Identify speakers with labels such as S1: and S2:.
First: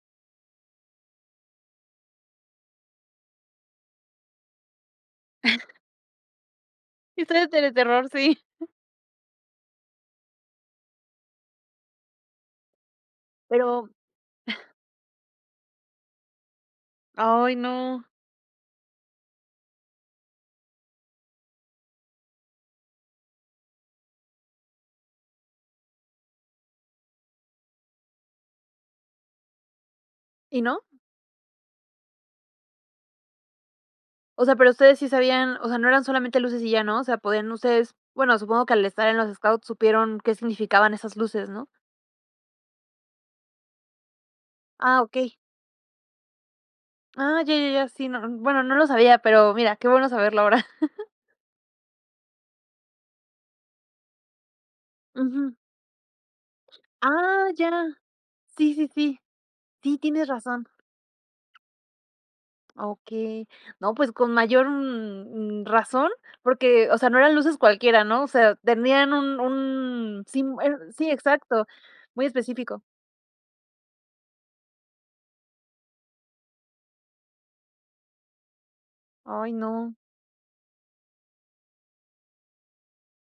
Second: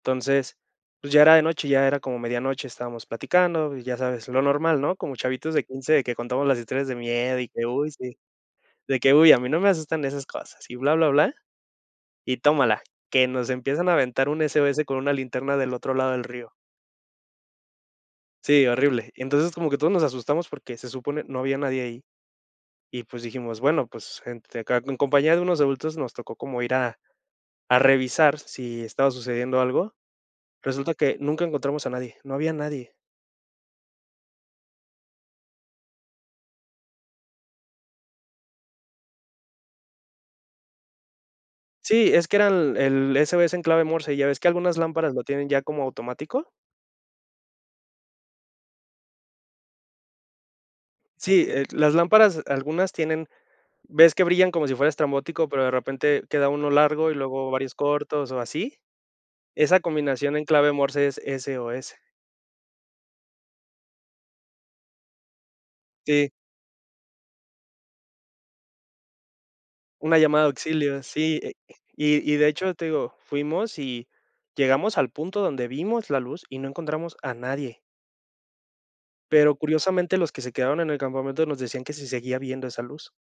S1: Entonces, pues ya era de noche, ya era como medianoche, estábamos platicando y ya sabes, lo normal, ¿no?, como chavitos de 15 que contamos las historias de miedo
S2: Historias
S1: y
S2: de
S1: que,
S2: de
S1: uy,
S2: terror,
S1: sí
S2: sí.
S1: de que: "Uy a mí no me asustan esas cosas", y bla bla bla y tómala, que nos empiezan
S2: Pero
S1: a aventar un SOS con una linterna del otro lado del río.
S2: Ay, no.
S1: Sí, horrible. Entonces como que todos nos asustamos porque se supone no había nadie ahí y pues dijimos, bueno, pues gente acá en compañía de unos adultos nos tocó como ir a a revisar si estaba sucediendo algo,
S2: ¿Y no?
S1: resulta que nunca encontramos a nadie, no había nadie.
S2: O sea, pero ustedes sí sabían o sea, no eran solamente luces y ya, ¿no?, o sea, podían ustedes bueno, supongo que al estar en los scouts supieron qué significaban esas luces, ¿no?
S1: Sí, es que era el el SOS en clave Morse, ¿ya ves que algunas
S2: Ah,
S1: lámparas lo
S2: okey.
S1: tienen ya como automático?
S2: Ah, ya, ya, ya, sí, no bueno, no lo sabía, pero mira, qué bueno saberlo ahora.
S1: Sí, eh, las lámparas, algunas tienen ¿ves que brillan como si fuera estrambótico,
S2: Ujú.
S1: pero de repente queda uno largo y
S2: Ah,
S1: luego varios
S2: ya.
S1: cortos o
S2: Sí,
S1: así?
S2: sí, sí.
S1: Esa
S2: Sí, tienes
S1: combinación en
S2: razón.
S1: clave Morse es SOS.
S2: Okey. No, pues, con mayor, mm, razón,
S1: Sí.
S2: porque, o sea, no eran luces cualquiera, ¿no?, o sea, tenían un
S1: Una
S2: un,
S1: llamada de
S2: sim e
S1: auxilio,
S2: sí,
S1: sí,
S2: exacto, muy
S1: y y de hecho
S2: específico.
S1: te digo, fuimos y llegamos al punto donde vimos la luz y no encontramos a nadie.
S2: Ay,
S1: Pero
S2: no.
S1: curiosamente los que se quedaron en el campamento nos decían que se seguía viendo esa luz.